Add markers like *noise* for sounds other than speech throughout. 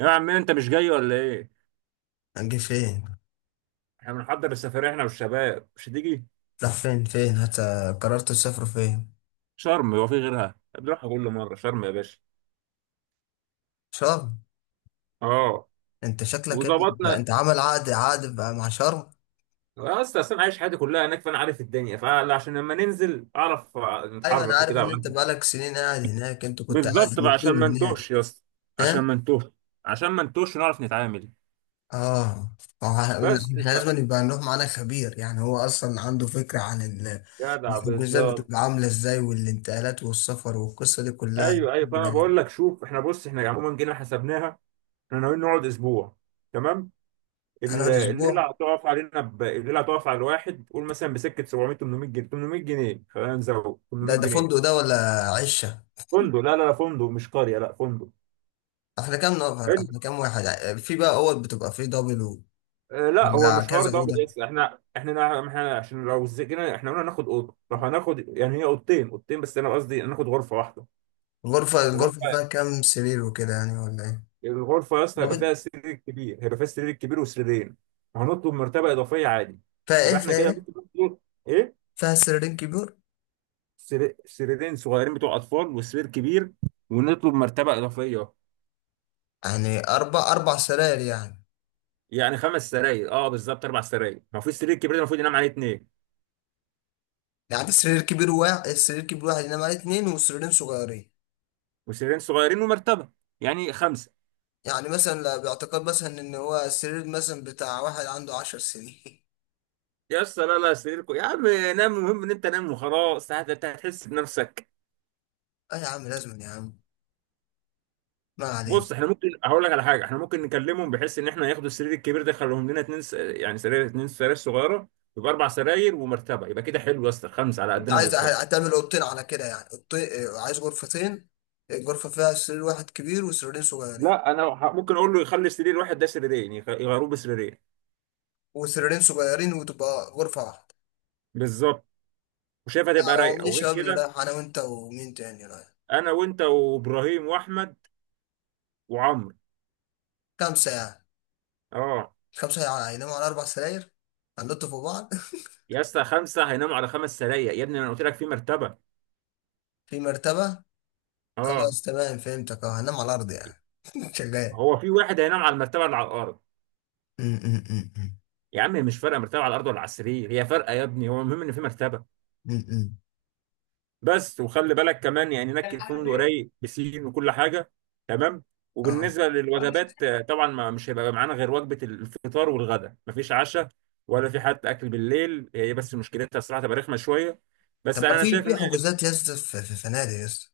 يا عم، انت مش جاي ولا ايه؟ هنجي فين؟ احنا بنحضر السفرية احنا والشباب. مش هتيجي؟ راح فين؟ قررت تسافر فين؟ شرم، هو في غيرها؟ بنروحها كل مرة شرم يا باشا. شرم؟ اه. انت شكلك يا ابني انت وظبطنا. أنت عامل عقد بقى مع شرم. اه، اصلا عايش حياتي كلها هناك، فانا عارف الدنيا. فعشان لما ننزل اعرف ايوه، انا نتحرك عارف وكده ان أبقى عارف. انت بقالك سنين قاعد هناك، انت كنت قاعد بالظبط بقى، عشان ما مقيم نتوهش هناك. يا اسطى. عشان ها. ما نتوهش. عشان ما نتوهش ونعرف نتعامل. اه. ما هو ه- بس احنا ف... لازم يبقى نروح معانا خبير، يعني هو اصلا عنده فكره عن ال- جدع، الحجوزات بالظبط. بتبقى عامله ازاي، والانتقالات والسفر والقصه دي كلها. ايوه، ايوه، فانا يعني بقول لك شوف، احنا بص احنا عموما جينا حسبناها. احنا ناويين نقعد اسبوع. تمام. هنقعد اسبوع. الليله هتقف على الواحد، قول مثلا بسكه 700، 800 جنيه. 800 جنيه، خلينا نزود. ده 800 ده جنيه فندق ده ولا عشه؟ فندق، لا لا لا، فندق مش قريه، لا فندق. احنا كام نفر؟ حلو. احنا كام واحد؟ في بقى اوض بتبقى فيه دبل؟ آه لا، هو ده مش حوار كذا دبل أوضة. يس. احنا عشان لو زجنا احنا قلنا ناخد اوضه، لو هناخد يعني هي اوضتين، اوضتين، بس انا قصدي ناخد غرفه واحده. الغرفة غرفه. فيها كام سرير وكده، يعني ولا إيه؟ الغرفه يا اسطى ده هيبقى بت- فيها سرير كبير، هيبقى فيها سرير كبير وسريرين. وهنطلب مرتبه اضافيه عادي. فيها إيه؟ يبقى احنا كده ممكن نطلب. ايه؟ فيها سريرين كبير؟ سريرين صغيرين بتوع اطفال وسرير كبير. ونطلب مرتبه اضافيه. يعني أربع سراير يعني. يعني خمس سراير، اه بالظبط، اربع سراير، ما في السرير الكبير ده المفروض ينام عليه اثنين. يعني سرير كبير واحد، السرير كبير واحد ينام عليه اتنين وسريرين صغيرين. وسريرين صغيرين ومرتبه. يعني خمسه. يعني مثلا باعتقاد مثلا إن هو السرير مثلا بتاع واحد عنده عشر سنين. يا اسطى لا لا، سريركم يا عم، نام، المهم ان انت نام وخلاص. هتحس بنفسك. *laughs* أه يا عم، لازم يا عم. ما بص، احنا علينا. ممكن، هقول لك على حاجه، احنا ممكن نكلمهم بحيث ان احنا ياخدوا السرير الكبير ده، يخليهم لنا اتنين يعني سرير، اتنين سراير صغيره. يبقى اربع سراير ومرتبه. يبقى كده حلو يا اسطى، خمسه على أنت قدنا عايز بالظبط. هتعمل أوضتين، على كده يعني أوضتين. عايز غرفتين، غرفة فيها سرير واحد كبير وسريرين صغيرين، لا، انا ممكن اقول له يخلي سرير واحد ده سريرين، يغيروه بسريرين. وسريرين صغيرين، وتبقى غرفة واحدة. بالظبط. وشايفها لا، تبقى هو رايقه. مين وغير الشباب اللي كده، رايح؟ انا وانت ومين تاني رايح؟ انا وانت وابراهيم واحمد. وعمرو. خمسة يعني. اه. خمسة يعني هيناموا على اربع سراير، هنلطوا في بعض. يا اسطى، خمسه هيناموا على خمس سرايا يا ابني، انا قلت لك في مرتبه. *laughs* في مرتبة. اه، خلاص تمام، فهمتك. اه، هنام على الارض يعني. *laughs* شغال. هو في واحد هينام على المرتبه اللي على الارض. م- م- م- يا عم مش فارقه، مرتبه على الارض ولا على السرير، هي فارقه يا ابني؟ هو المهم ان في مرتبه. م- م- م. بس، وخلي بالك كمان، يعني نكي الفندق رايق بسين وكل حاجه. تمام. اه. وبالنسبه للوجبات، طبعا ما مش هيبقى معانا غير وجبه الفطار والغداء، مفيش عشاء. ولا في حتى اكل بالليل، هي بس مشكلتها الصراحه تبقى رخمه شويه. بس طب ما انا في شايف ان حجوزات يا اسطى، في فنادق يا اسطى.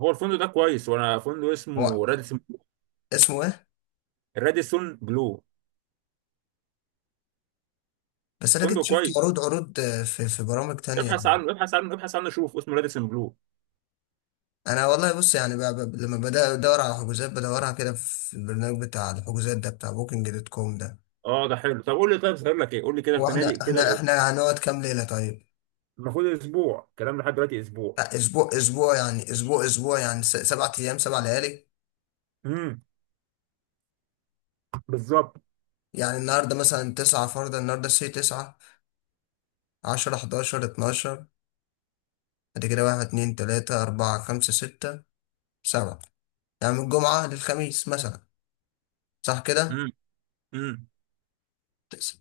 هو الفندق ده كويس. وانا فندق هو اسمه راديسون. اسمه ايه؟ راديسون بلو. بس انا كنت فندق شفت كويس. عروض، في برامج تانية. ابحث عنه، ابحث عنه، ابحث عنه، شوف اسمه راديسون بلو. انا والله، بص يعني، لما بدأ ادور على حجوزات، بدورها كده في البرنامج بتاع الحجوزات ده، بتاع بوكينج دوت كوم ده. اه ده حلو، طب قول لي، طيب صغير لك ايه؟ قول لي كده هو احنا الفنادق كده احنا لو. احنا هنقعد كام ليلة طيب؟ المفروض اسبوع كلام، لحد دلوقتي اسبوع. لا، اسبوع يعني سبع ايام سبع ليالي. امم. بالظبط. يعني النهارده مثلا تسعة، فرضا النهارده سي تسعة، عشرة، حداشر، اتناشر، بعد كده واحد، اتنين، تلاتة، أربعة، خمسة، ستة، سبعة. يعني من الجمعة للخميس مثلا، صح كده؟ امم. تس-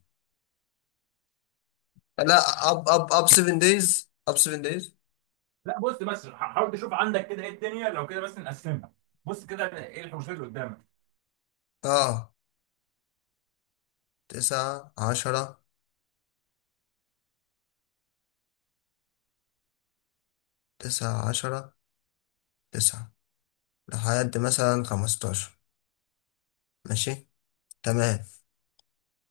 لا، أب سفن دايز، أب سفن دايز. لا بص، بس حاول تشوف عندك كده ايه الدنيا، لو كده بس نقسمها. بص كده ايه الحوشات اللي قدامك. اه، تسعة، عشرة، تسعة، عشرة، تسعة، لحد مثلا خمستاشر. ماشي، تمام.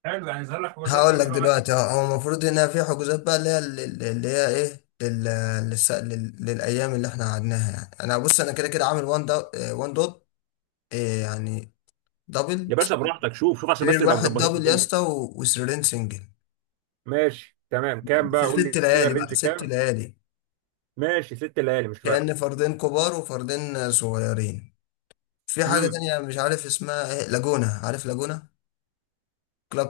حلو، يعني ظهر لك حوشات ايه هقول لك دلوقتي؟ دلوقتي. اه، هو المفروض هنا في حجوزات بقى، اللي هي اللي هي ايه، للايام اللي احنا قعدناها. يعني انا بص، انا كده كده عامل، وان دوت. اه، يعني دبل، يا باشا براحتك، شوف شوف، عشان بس سرير نبقى واحد مظبطين دبل يا الدنيا. اسطى و... وسريرين سنجل. ماشي تمام، كام بقى؟ في قول لي ست كده ليالي بقى، الرينج ست كام. ليالي. ماشي، 6 ليالي مش فارقه. كأن فردين كبار وفردين صغيرين. في حاجة امم. تانية مش عارف اسمها ايه، لاجونا، عارف لاجونا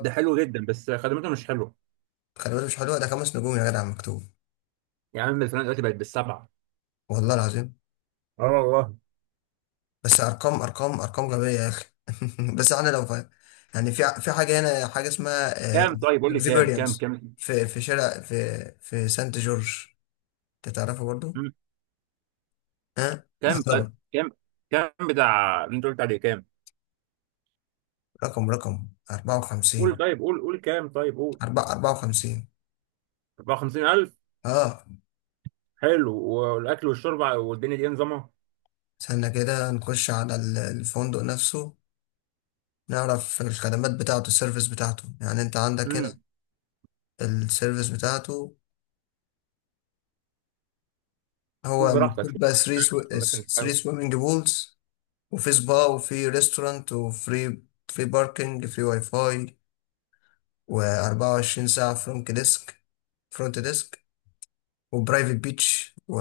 ده حلو جدا بس خدمته مش حلوه. خلي بالك، مش حلوة؟ ده خمس نجوم يا جدع مكتوب. يا عم الفلانه دلوقتي بقت بالسبعه. والله العظيم. اه والله. بس ارقام، ارقام غبيه يا اخي. *laughs* بس احنا لو فاهم. يعني في حاجه هنا حاجه اسمها كام طيب؟ قول لي كام كام اكسبيرينس، كام. في شارع، في سانت جورج، انت تعرفه برضو؟ امم. ها، لا كام طيب طبعا. كام؟ كام بتاع اللي انت قلت عليه كام؟ رقم قول 54، طيب، قول قول كام، طيب قول. 4 54. 54000. اه، حلو، والاكل والشرب والدنيا دي نظامها؟ استنى كده نخش على الفندق نفسه، نعرف الخدمات بتاعته، السيرفيس بتاعته. يعني انت عندك هنا امم. السيرفيس بتاعته. شوف هو براحتك، مكتوب شوف، بقى 3 عشان بس مش حاجه. سويمنج بولز، وفي سبا، وفي ريستورانت، فري باركنج، فري واي فاي، و24 ساعة فرونت ديسك، وبرايفت بيتش و...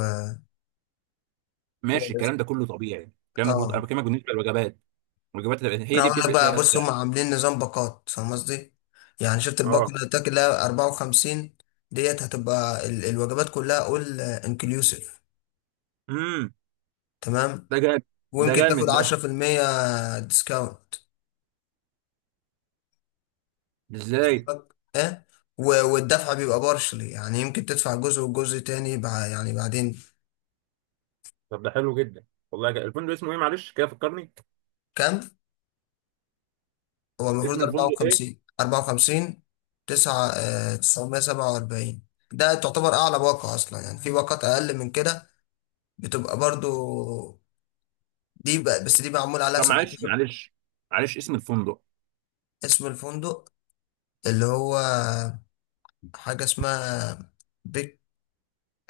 ماشي، و- الكلام ده كله طبيعي، الكلام ده كله انا اه، بكلمك بالنسبه للوجبات. الوجبات هي انا دي اقول لك بتفرق فيها بقى، بص هم السعر. عاملين نظام باقات، فاهم قصدي؟ يعني شفت الباقة اه. اللي قلت لك اللي هي 54؟ ديت هتبقى الوجبات كلها اول انكلوسيف، امم. تمام، ده جامد. ده ويمكن جامد تاخد ده. 10% ديسكاونت. ازاي؟ ها، والدفع بيبقى بارشلي، يعني يمكن تدفع جزء وجزء تاني يعني بعدين. طب ده حلو جدا. والله جا. الفندق اسمه ايه؟ معلش كده فكرني. كام هو اسم المفروض؟ الفندق ايه؟ 54، 54 9 آه، 947. ده تعتبر اعلى باقة اصلا، يعني في باقات اقل من كده، بتبقى برضو. دي بقى، بس دي معمول عليها طب معلش، 17. معلش. معلش، اسم الفندق. اسم الفندق اللي هو حاجة اسمها بيك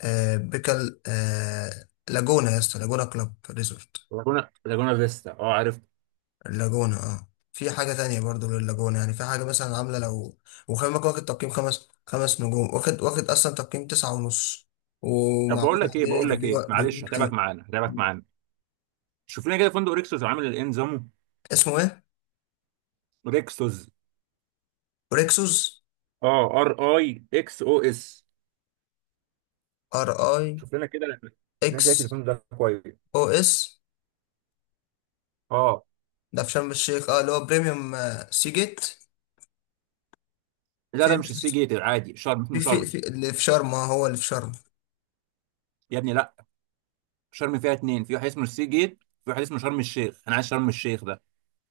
بيكال، لاجونا يا اسطى، لاجونا كلوب ريزورت. لاجونا، لاجونا فيستا، اه عرفت. اللاجونة، اه، في حاجة تانية برضو لللاجونة، يعني في حاجة مثلا عاملة لو. وخلي بالك، واخد تقييم خمس نجوم، واخد أصلا تقييم تسعة ونص، طب ومعمول بقول لك ايه، عليه بقول لك ريفيو ايه، ريفيو معلش هتعبك كتير. معانا، هتعبك معانا. شوف لنا كده فندق ريكسوس عامل ايه نظامه. اسمه ايه؟ ريكسوس. ريكسوس. اه، ار اي اكس او اس. ار اي شوف لنا كده. الناس اكس هي، التليفون ده كويس. او اس. اه. ده في شرم الشيخ، اه، اللي هو بريميوم، سي جيت. لا، في ده مش السي ريكسوس؟ جيت العادي. شرم في اسمه في شرم. في اللي في شرم، اه هو اللي في شرم. يا ابني لا، شرم فيها اتنين، في واحد اسمه السي جيت، في واحد اسمه شرم الشيخ، انا عايز شرم الشيخ ده.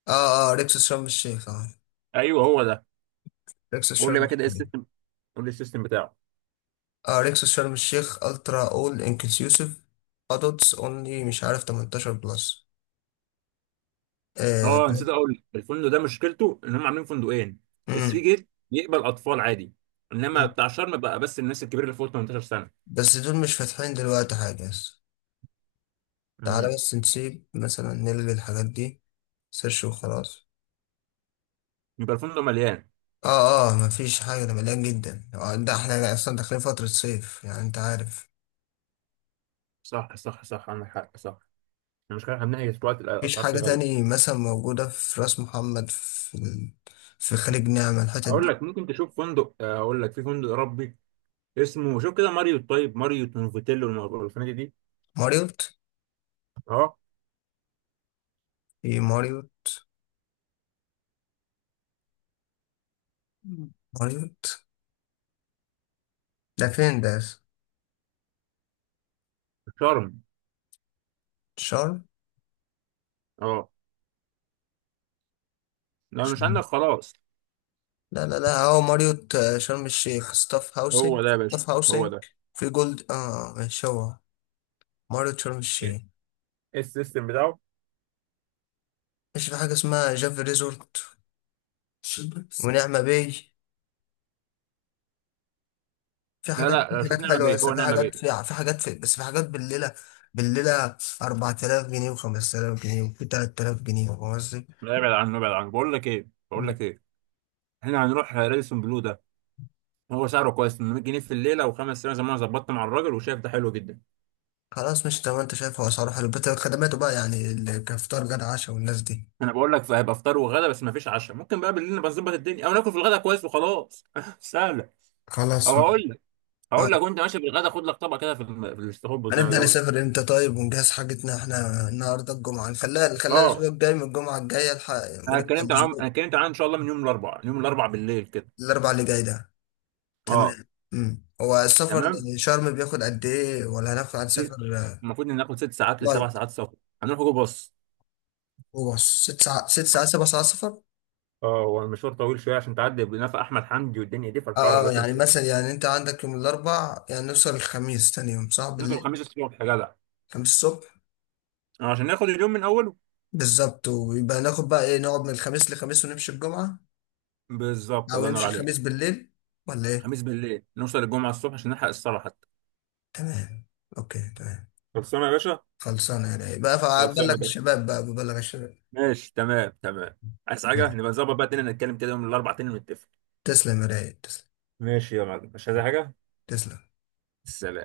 اه ريكسوس شرم الشيخ. اه ايوه هو ده. ريكسوس قول لي شرم بقى كده ايه الشيخ. السيستم. قول لي السيستم بتاعه. اريكسوس شرم الشيخ الترا اول انكلوسيف، ادults اونلي، مش عارف، 18 بلس. آه اه، ده. نسيت اقول لك، الفندق ده مشكلته ان هم عاملين فندقين. السي مم. جيت يقبل اطفال عادي. انما مم. بتاع شرم بقى، بس الناس الكبيره اللي فوق 18 سنه. بس دول مش فاتحين دلوقتي حاجة. تعالى امم. بس نسيب، مثلا نلغي الحاجات دي، سيرش وخلاص. يبقى الفندق مليان. اه مفيش حاجة، ده مليان جدا. ده احنا اصلا داخلين فترة صيف، يعني انت عارف. صح صح صح، عندك حق، صح. المشكله احنا بنحكي دلوقتي، مفيش الاسعار فيه حاجة غاليه. تاني مثلا موجودة في راس محمد، في خليج نعمة الحتت هقول دي؟ لك ممكن تشوف فندق، هقول لك في فندق اوروبي. اسمه، شوف كده ماريوت، طيب ماريوت نوفوتيلو والفنادق دي. ماريوت؟ اه. في ماريوت؟ ماريوت ده فين ده؟ شرم. شرم؟ اه. لو مش عندك خلاص. لا، هو ماريوت، شرم الشيخ ستاف هو هاوسنج. ده يا باشا. هو ده. في جولد، اه ماشي. هو ماريوت شرم ايه؟ الشيخ. إيه السيستم بتاعه؟ ماشي. في حاجة اسمها جافي ريزورت ونعمة باي. في لا حاجات، لا، شوف نعمة حلوة، بيه، بس هو في نعمة حاجات، بيه. في في حاجات في بس في حاجات بالليلة، بالليلة 4000 جنيه، و5000 جنيه، وفي 3000 جنيه. فاهم قصدي؟ لا، ابعد عنه، ابعد عنه، بقول لك ايه، بقول مم. لك ايه، احنا هنروح راديسون بلو ده. هو سعره كويس، 800 جنيه في الليله، وخمس سنين زي ما انا ظبطت مع الراجل، وشايف ده حلو جدا. خلاص، مش تمام. انت شايف هو اسعاره حلو، بس خدماته بقى يعني كفطار غدا عشاء والناس دي. انا بقول لك هيبقى فطار وغدا، بس ما فيش عشاء. ممكن بقى بالليل نبقى نظبط الدنيا، او ناكل في الغدا كويس وخلاص. *laughs* سهله. خلاص. او هقول. اه، هقول لك، وانت ماشي بالغدا خد لك طبق كده في في الاستخبص، زي ما هنبدأ بيقولوا. نسافر امتى طيب، ونجهز حاجتنا؟ احنا النهارده الجمعة، نخليها الأسبوع اه. الجاي، من الجمعة الجاية الحق، انا ونبدأ اتكلمت عنهم، انا الأسبوع اتكلمت عنهم، ان شاء الله من يوم الاربعاء، من يوم الاربعاء بالليل كده. الأربع اللي جاي ده. اه. تمام. مم. هو السفر تمام. لشرم بياخد قد إيه؟ ولا هناخد هنسافر ست. المفروض ان ناخد 6 ساعات لسبع فلايت؟ ساعات سفر. هنروح جو، باص. هو ست ساعات، سبع ساعات سفر؟ اه، هو المشوار طويل شويه عشان تعدي بنفق احمد حمدي والدنيا دي، فالحوار اه. رخم يعني مثلا شويه. يعني أنت عندك يوم الأربع، يعني نوصل الخميس تاني يوم، صح، نوصل بالليل؟ الخميس الصبح يا جدع. خميس الصبح. آه، عشان ناخد اليوم من اوله. بالظبط، ويبقى ناخد بقى إيه، نقعد من الخميس لخميس ونمشي الجمعة، بالظبط، أو الله ينور نمشي عليك. الخميس بالليل، ولا إيه؟ خميس بالليل نوصل الجمعه الصبح عشان نلحق الصلاه حتى. تمام، أوكي تمام. خلصانه يا باشا. خلصانة يا رايق بقى، خلصانه فبلغ يا باشا. الشباب، بقى ببلغ الشباب. ماشي تمام، تمام. عايز حاجه، ماشي. نبقى نظبط بقى تاني، نتكلم كده يوم الاربعاء تاني ونتفق. تسلم يا رايق، تسلم. ماشي يا معلم، مش عايز حاجة. تسلم. سلام.